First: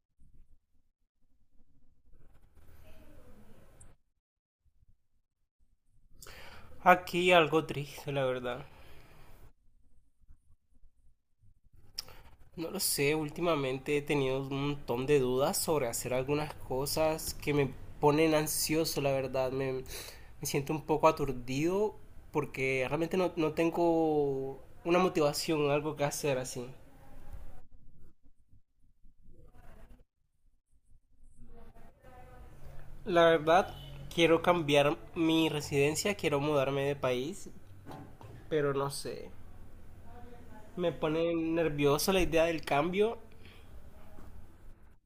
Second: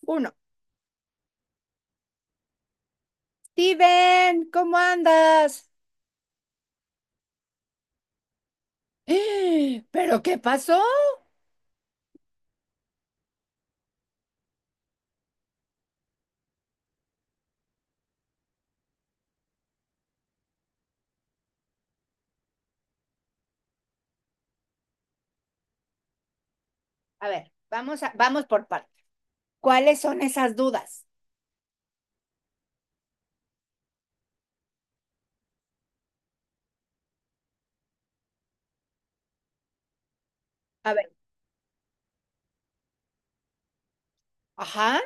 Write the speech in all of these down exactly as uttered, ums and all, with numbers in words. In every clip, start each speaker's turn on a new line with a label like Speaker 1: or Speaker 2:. Speaker 1: Uno. Steven, ¿cómo andas?
Speaker 2: Aquí algo triste, la verdad.
Speaker 1: ¡Eh! ¿Pero qué pasó?
Speaker 2: No lo sé, últimamente he tenido un montón de dudas sobre hacer algunas cosas que me ponen ansioso, la verdad. Me, me siento un poco aturdido porque realmente no, no tengo una motivación, algo que hacer así.
Speaker 1: A ver, vamos a, vamos por partes. ¿Cuáles son esas dudas?
Speaker 2: La verdad, quiero cambiar mi residencia, quiero mudarme de país, pero no sé. Me
Speaker 1: A ver,
Speaker 2: pone nervioso la idea del cambio.
Speaker 1: ajá.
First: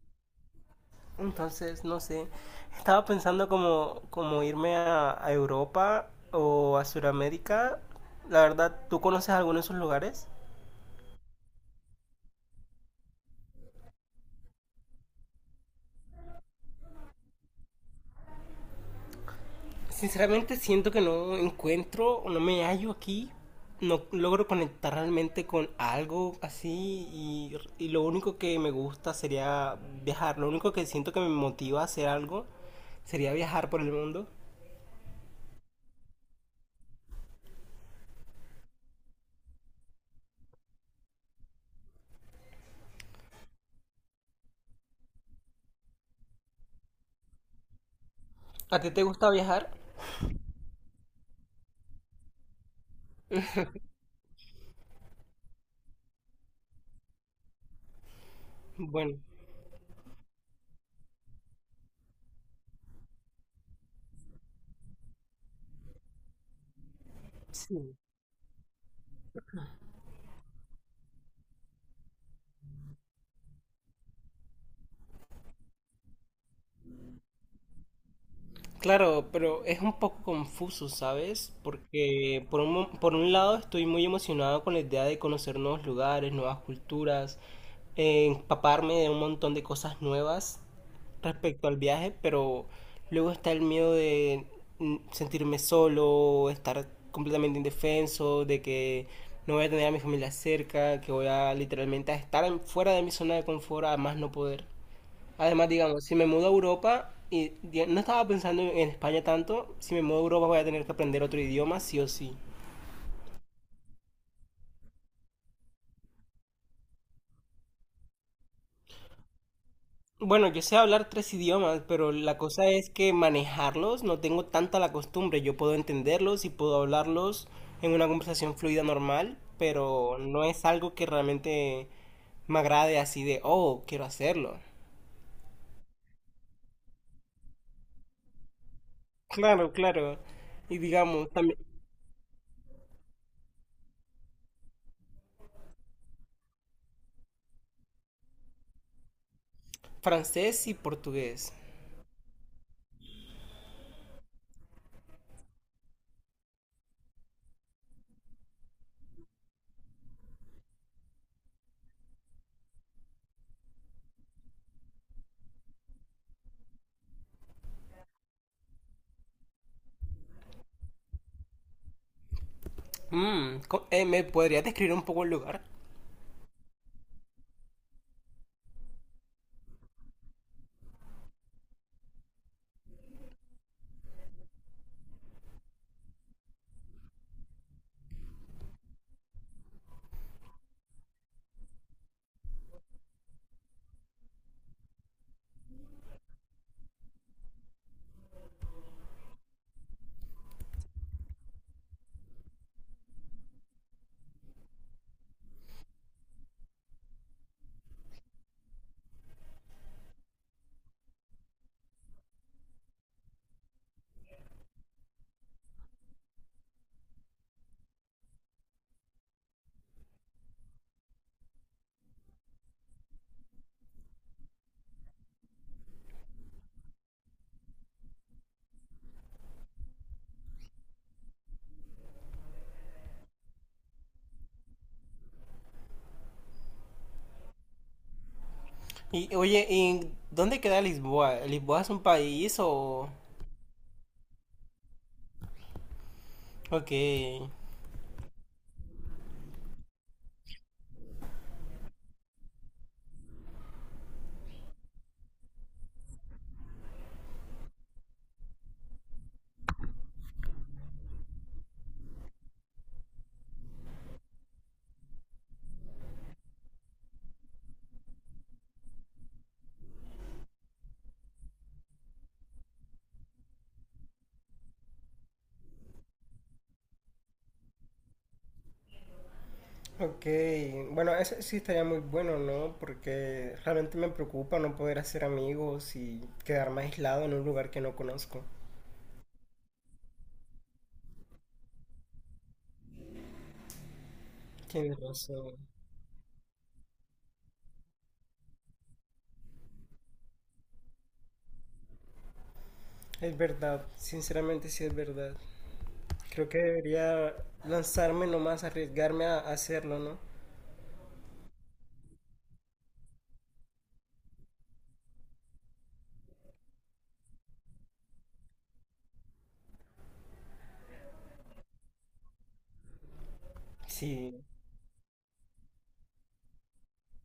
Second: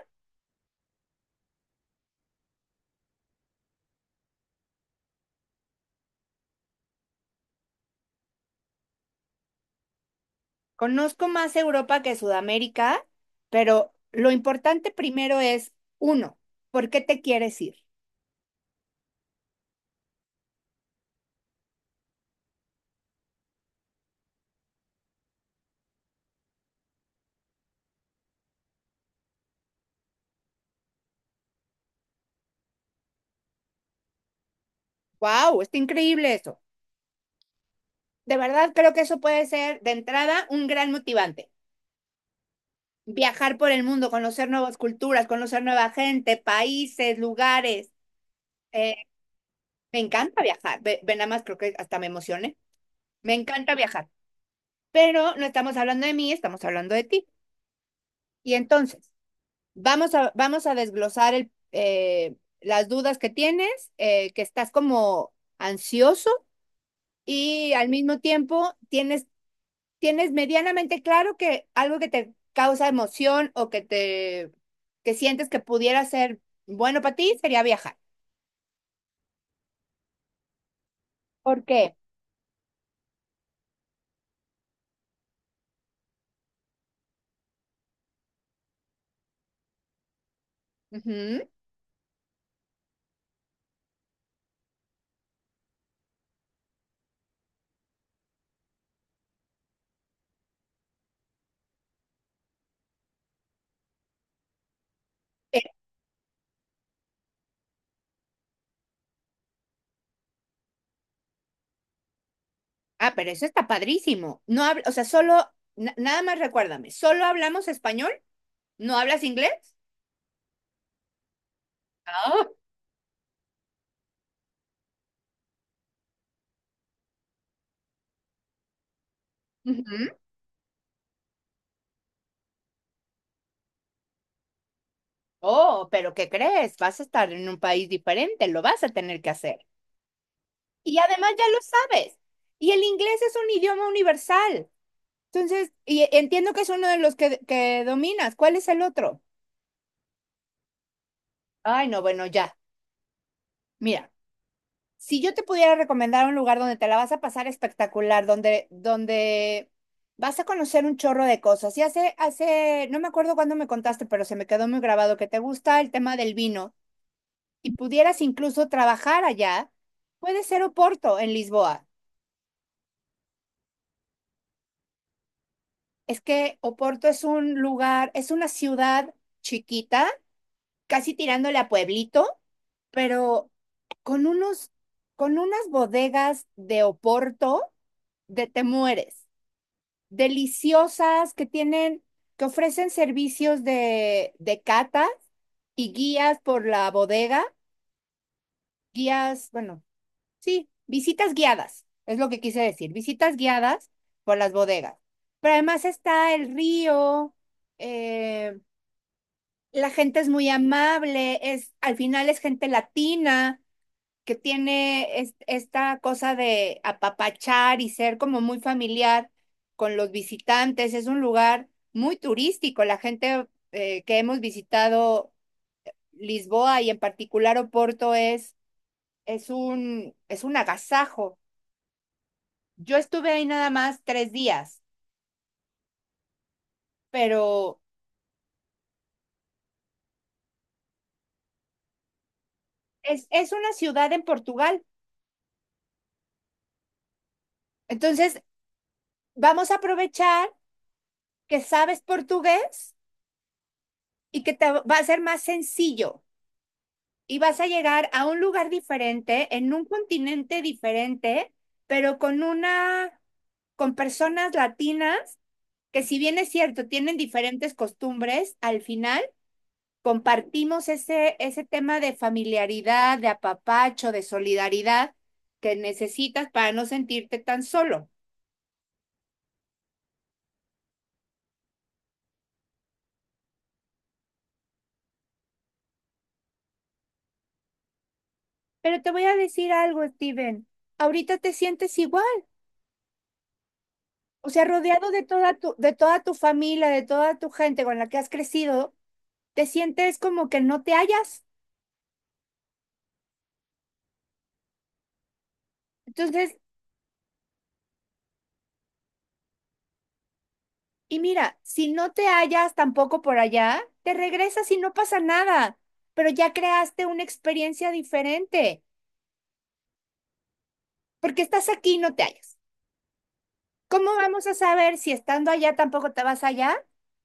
Speaker 2: Entonces, no sé, estaba pensando como, como irme a, a Europa o a Sudamérica. La verdad, ¿tú conoces alguno de esos lugares?
Speaker 1: Conozco más Europa que Sudamérica, pero lo importante primero es, uno, ¿por qué te quieres ir?
Speaker 2: Sinceramente siento que no encuentro o no me hallo aquí. No logro conectar realmente con algo así y, y lo único que me gusta sería viajar. Lo único que siento que me motiva a hacer algo sería viajar por el mundo.
Speaker 1: ¡Wow! Está increíble eso. De verdad creo que eso puede ser, de entrada, un gran motivante. Viajar por el mundo, conocer nuevas culturas, conocer nueva gente, países, lugares.
Speaker 2: ¿A ti te gusta viajar?
Speaker 1: Me encanta viajar. Ve, ve nada más, creo que hasta me emocioné. Me encanta viajar. Pero no estamos hablando de mí, estamos hablando de ti. Y entonces,
Speaker 2: Bueno,
Speaker 1: vamos a, vamos a desglosar el, eh, las dudas que tienes, eh, que estás como ansioso y al
Speaker 2: sí.
Speaker 1: mismo tiempo tienes, tienes medianamente claro que algo que te causa emoción o que te que sientes que pudiera ser bueno para ti sería viajar.
Speaker 2: Claro, pero es un poco confuso, ¿sabes?
Speaker 1: ¿Por qué?
Speaker 2: Porque por un, mo- por un lado estoy muy emocionado con la idea de conocer nuevos lugares, nuevas culturas, eh, empaparme de un montón de cosas nuevas
Speaker 1: Ujú. Eh,
Speaker 2: respecto al viaje, pero luego está el miedo de mm, sentirme solo, estar completamente indefenso, de que no voy a tener a mi familia cerca, que voy a literalmente a estar en- fuera de mi zona de confort a más no poder. Además, digamos, si me mudo a Europa, y di- no estaba pensando en España tanto, si me mudo a Europa voy a tener que aprender otro idioma, sí o sí.
Speaker 1: Ah, pero eso está padrísimo. No habla, o sea, solo, na- nada más recuérdame, ¿solo hablamos español? ¿No hablas inglés?
Speaker 2: Bueno, yo sé hablar tres idiomas, pero la
Speaker 1: Ah,
Speaker 2: cosa es que manejarlos no tengo tanta la costumbre. Yo puedo entenderlos y puedo hablarlos en una conversación fluida normal,
Speaker 1: ujú.
Speaker 2: pero no es algo que realmente me agrade así de, oh, quiero hacerlo.
Speaker 1: Oh, pero ¿qué crees? Vas a estar en un país diferente, lo vas a tener que hacer.
Speaker 2: Claro, claro. Y
Speaker 1: Y
Speaker 2: digamos,
Speaker 1: además ya lo
Speaker 2: también
Speaker 1: sabes. Y el inglés es un idioma universal. Entonces, y entiendo que es uno de los que, que dominas. ¿Cuál es el otro?
Speaker 2: francés y portugués.
Speaker 1: Ay, no, bueno, ya. Mira, si yo te pudiera recomendar un lugar donde te la vas a pasar espectacular, donde, donde vas a conocer un chorro de cosas. Y hace, hace, no me acuerdo cuándo me contaste, pero se me quedó muy grabado que te gusta el tema del vino y pudieras incluso trabajar allá, puede ser Oporto en Lisboa.
Speaker 2: Mm, co- eh, ¿me podrías describir un poco el lugar?
Speaker 1: Es que Oporto es un lugar, es una ciudad chiquita, casi tirándole a pueblito, pero con unos, con unas bodegas de Oporto de te mueres, deliciosas, que tienen, que ofrecen servicios de, de catas y guías por la bodega, guías, bueno, sí, visitas guiadas, es lo que quise decir, visitas guiadas por las bodegas. Pero además está el río, eh, la gente es muy amable, es, al final es gente latina, que tiene es- esta cosa de apapachar y ser como muy familiar con los visitantes. Es un lugar muy turístico. La gente eh, que hemos visitado Lisboa y en particular Oporto es, es un, es un agasajo. Yo estuve ahí nada más tres días, pero
Speaker 2: Y oye, ¿y dónde queda Lisboa? ¿Lisboa es un país o...?
Speaker 1: es, es una ciudad en Portugal.
Speaker 2: Ok.
Speaker 1: Entonces, vamos a aprovechar que sabes portugués y que te va a ser más sencillo y vas a llegar a un lugar diferente, en un continente diferente, pero con una, con personas latinas que, si bien es cierto, tienen diferentes costumbres, al final compartimos ese, ese tema de familiaridad, de apapacho, de solidaridad que necesitas para no sentirte tan solo.
Speaker 2: Ok, bueno, eso sí estaría muy bueno, ¿no? Porque realmente me preocupa no poder hacer amigos y quedarme aislado en un lugar que no conozco.
Speaker 1: Pero te voy a decir algo, Steven. Ahorita te sientes igual, o sea,
Speaker 2: Tienes
Speaker 1: rodeado de
Speaker 2: razón.
Speaker 1: toda tu, de toda tu familia, de toda tu gente con la que has crecido, te sientes como que no te hallas.
Speaker 2: Es verdad, sinceramente sí es verdad. Creo
Speaker 1: Entonces,
Speaker 2: que debería lanzarme nomás, arriesgarme a hacerlo, ¿no?
Speaker 1: y mira, si no te hallas tampoco por allá, te regresas y no pasa nada, pero ya creaste una experiencia diferente, porque estás aquí y no te hallas. ¿Cómo
Speaker 2: Sí,
Speaker 1: vamos a saber si estando allá tampoco te vas allá?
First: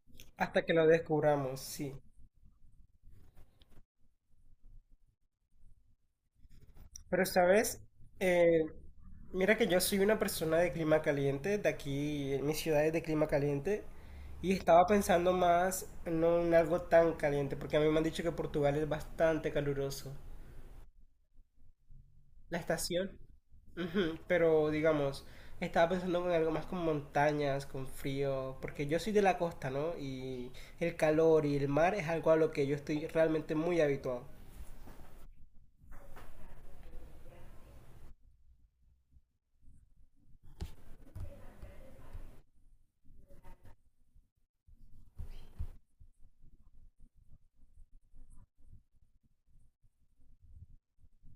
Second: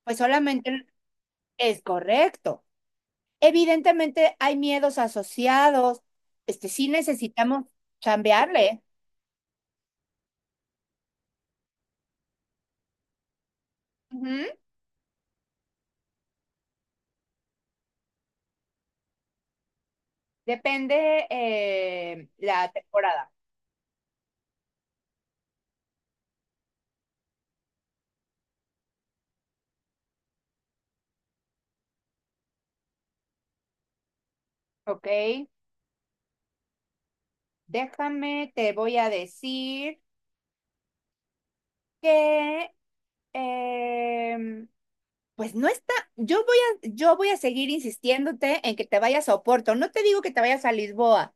Speaker 1: Pues
Speaker 2: hasta que
Speaker 1: solamente
Speaker 2: lo descubramos,
Speaker 1: es
Speaker 2: sí.
Speaker 1: correcto. Evidentemente hay miedos asociados, este sí
Speaker 2: Pero,
Speaker 1: necesitamos
Speaker 2: ¿sabes? Eh,
Speaker 1: chambearle.
Speaker 2: mira que yo soy una persona de clima caliente, de aquí, en mi ciudad es de clima caliente,
Speaker 1: Ujú.
Speaker 2: y estaba pensando más no en algo tan caliente, porque a mí me han dicho que Portugal es bastante caluroso.
Speaker 1: Depende eh,
Speaker 2: La
Speaker 1: la
Speaker 2: estación,
Speaker 1: temporada,
Speaker 2: ujú, pero digamos, estaba pensando en algo más con montañas, con frío, porque yo soy de la costa, ¿no? Y el calor y el mar es algo a lo que yo estoy realmente muy habituado.
Speaker 1: ¿ok? Déjame, te voy a decir que, em, pues no está, yo voy a, yo voy a seguir insistiéndote en que te vayas a Oporto. No te digo que te vayas a Lisboa,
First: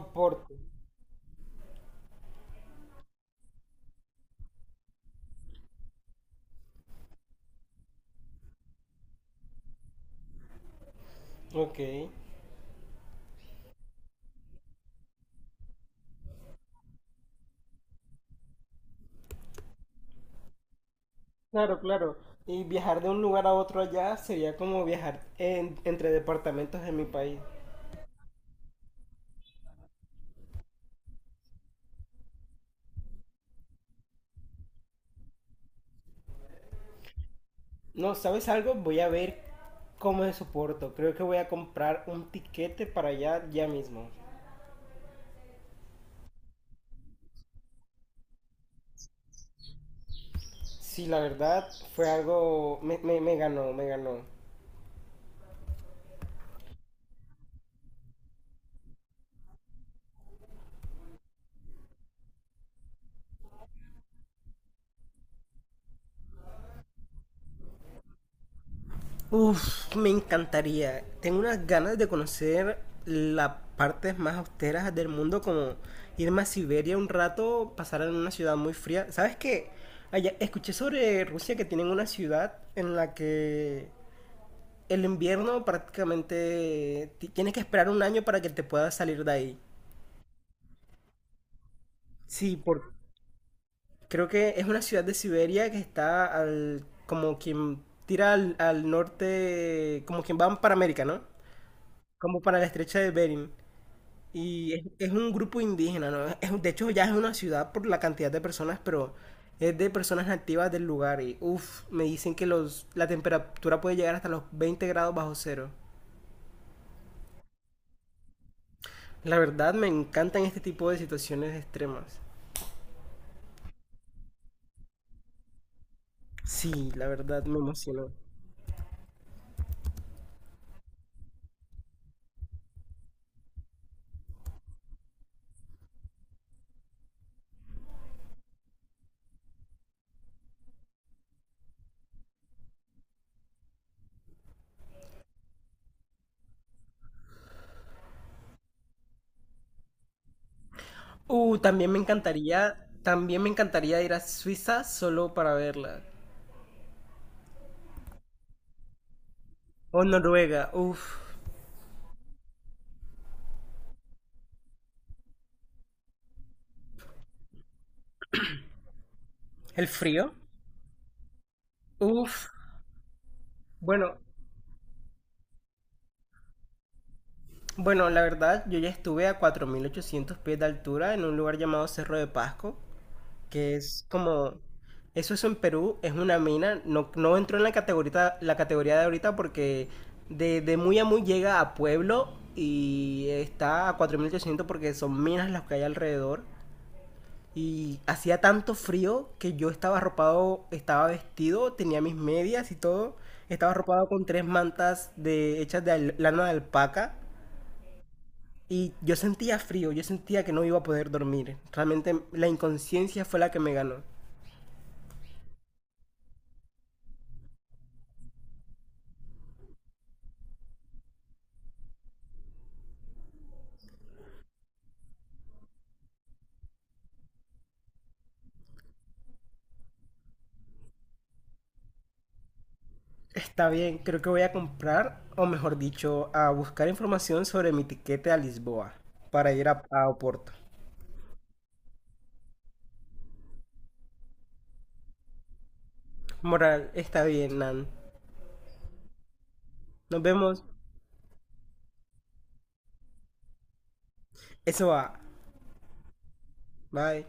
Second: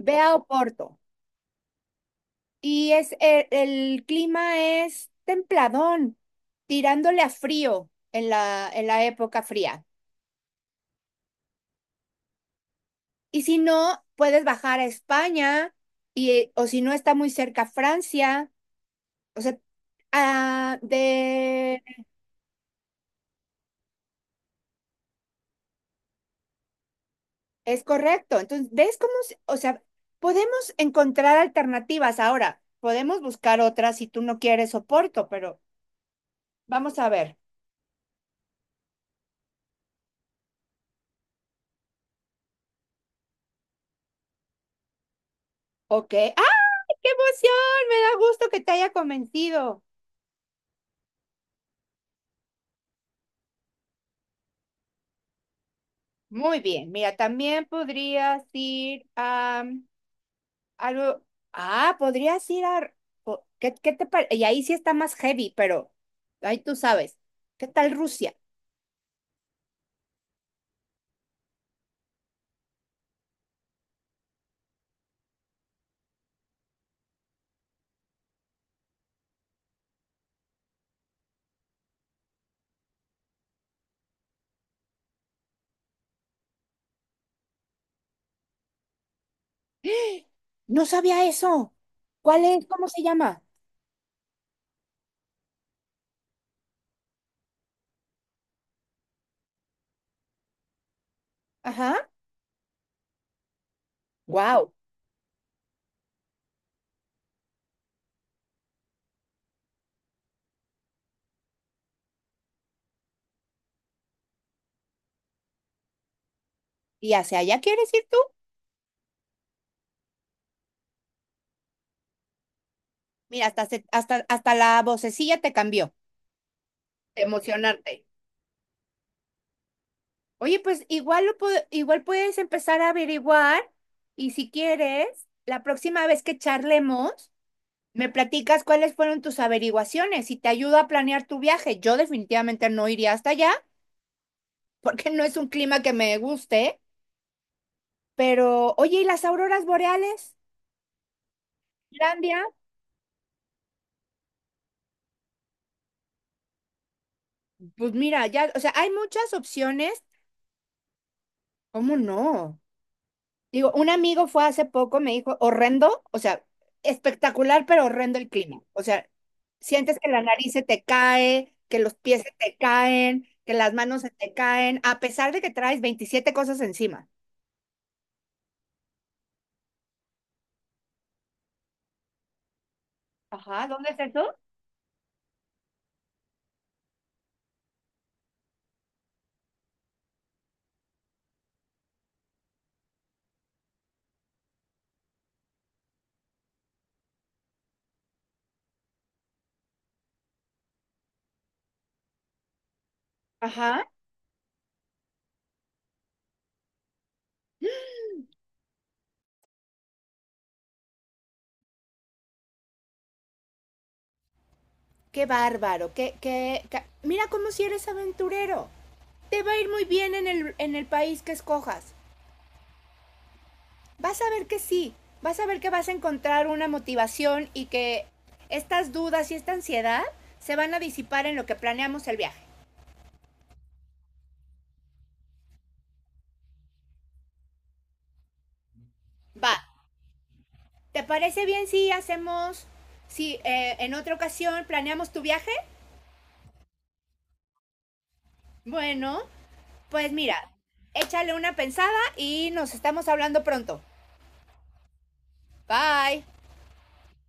Speaker 1: ve a Oporto. Y es, e- el, clima es templadón, tirándole a frío en la, en la época fría.
Speaker 2: ok.
Speaker 1: Y si no, puedes bajar a España y, o si no, está muy cerca Francia. O sea, ah,
Speaker 2: Claro,
Speaker 1: de.
Speaker 2: claro. Y viajar de un lugar a otro allá sería como viajar en- entre departamentos en mi país.
Speaker 1: Es correcto. Entonces, ¿ves cómo, se- o sea, podemos encontrar alternativas ahora? Podemos buscar otras si tú no quieres soporto, pero vamos a ver.
Speaker 2: No, ¿sabes algo? Voy a ver cómo me soporto. Creo que voy a comprar un tiquete para allá ya mismo.
Speaker 1: Ok. ¡Ay, qué emoción! Me da gusto que te haya convencido.
Speaker 2: Sí, la verdad fue algo... Me, me, me ganó, me ganó.
Speaker 1: Muy bien. Mira, también podrías ir a mm, algo. Ah, podrías ir a. po- ¿Qué, qué te parece? Y ahí sí está más heavy, pero ahí tú sabes. ¿Qué tal Rusia?
Speaker 2: Uf, me encantaría. Tengo unas ganas de conocer las partes más austeras del mundo, como irme a Siberia un rato, pasar en una ciudad muy fría. ¿Sabes qué? Allá, escuché sobre Rusia que tienen una ciudad en la que el invierno prácticamente ti- tienes que esperar un año para que te puedas salir de ahí.
Speaker 1: ¡Ah! No sabía eso. ¿Cuál
Speaker 2: Sí,
Speaker 1: es? ¿Cómo
Speaker 2: por...
Speaker 1: se llama?
Speaker 2: creo que es una ciudad de Siberia que está al... como quien tira al, al norte, como quien va para América, ¿no?
Speaker 1: Ajá.
Speaker 2: Como para la estrecha de Bering.
Speaker 1: Wow.
Speaker 2: Y es, es un grupo indígena, ¿no? Es- de hecho, ya es una ciudad por la cantidad de personas, pero es de personas nativas del lugar. Y uff, me dicen que los, la temperatura puede llegar hasta los veinte grados bajo cero.
Speaker 1: ¿Y hacia allá quieres ir tú?
Speaker 2: La verdad, me encantan este tipo de situaciones extremas.
Speaker 1: Mira, hasta, se- hasta, hasta la vocecilla te cambió.
Speaker 2: Sí, la verdad, me
Speaker 1: Emocionarte.
Speaker 2: emocionó.
Speaker 1: Oye, pues igual, lo pod- igual puedes empezar a averiguar y, si quieres, la próxima vez que charlemos, me platicas cuáles fueron tus averiguaciones y te ayudo a planear tu viaje. Yo definitivamente no iría hasta allá porque no es un clima que me guste, pero oye, ¿y las auroras boreales?
Speaker 2: Uh, también me
Speaker 1: Islandia,
Speaker 2: encantaría, también me encantaría ir a Suiza solo para verla.
Speaker 1: pues mira, ya, o sea, hay muchas
Speaker 2: O
Speaker 1: opciones.
Speaker 2: Noruega, uff.
Speaker 1: ¿Cómo no? Digo, un amigo fue hace poco, me dijo, horrendo, o sea, espectacular, pero horrendo el clima. O sea,
Speaker 2: ¿El
Speaker 1: sientes que la
Speaker 2: frío?
Speaker 1: nariz se te cae, que los pies se
Speaker 2: Uff,
Speaker 1: te caen, que las manos se
Speaker 2: bueno,
Speaker 1: te caen, a pesar de que traes veintisiete cosas encima.
Speaker 2: Bueno, la verdad, yo ya estuve a cuatro mil ochocientos pies de altura en un lugar llamado Cerro de Pasco,
Speaker 1: Ajá,
Speaker 2: que
Speaker 1: ¿dónde es
Speaker 2: es
Speaker 1: eso?
Speaker 2: como... Eso es en Perú, es una mina, no, no entró en la categoría, la categoría de ahorita porque de, de muy a muy llega a pueblo y está a cuatro mil ochocientos porque son minas las que hay alrededor. Y hacía tanto frío que yo estaba arropado, estaba vestido, tenía mis medias y todo. Estaba
Speaker 1: Ajá.
Speaker 2: arropado con tres mantas de, hechas de al- lana de alpaca y yo sentía frío, yo sentía que no iba a poder dormir. Realmente la inconsciencia fue la que me ganó.
Speaker 1: Qué bárbaro, qué, qué, ca- mira cómo si eres aventurero. Te va a ir muy bien en el, en el país que escojas. Vas a ver que sí, vas a ver que vas a encontrar una motivación y que estas dudas y esta ansiedad se van a disipar en lo que planeamos el viaje.
Speaker 2: Está bien, creo que voy a comprar, o mejor dicho, a buscar información sobre mi tiquete a Lisboa
Speaker 1: Va,
Speaker 2: para ir a, a Oporto.
Speaker 1: ¿te parece bien si hacemos, si eh, en otra ocasión planeamos tu viaje?
Speaker 2: Moral, está bien, Nan.
Speaker 1: Bueno, pues
Speaker 2: Nos
Speaker 1: mira,
Speaker 2: vemos.
Speaker 1: échale una pensada y nos estamos hablando pronto.
Speaker 2: Eso va.
Speaker 1: Bye.
Speaker 2: Bye.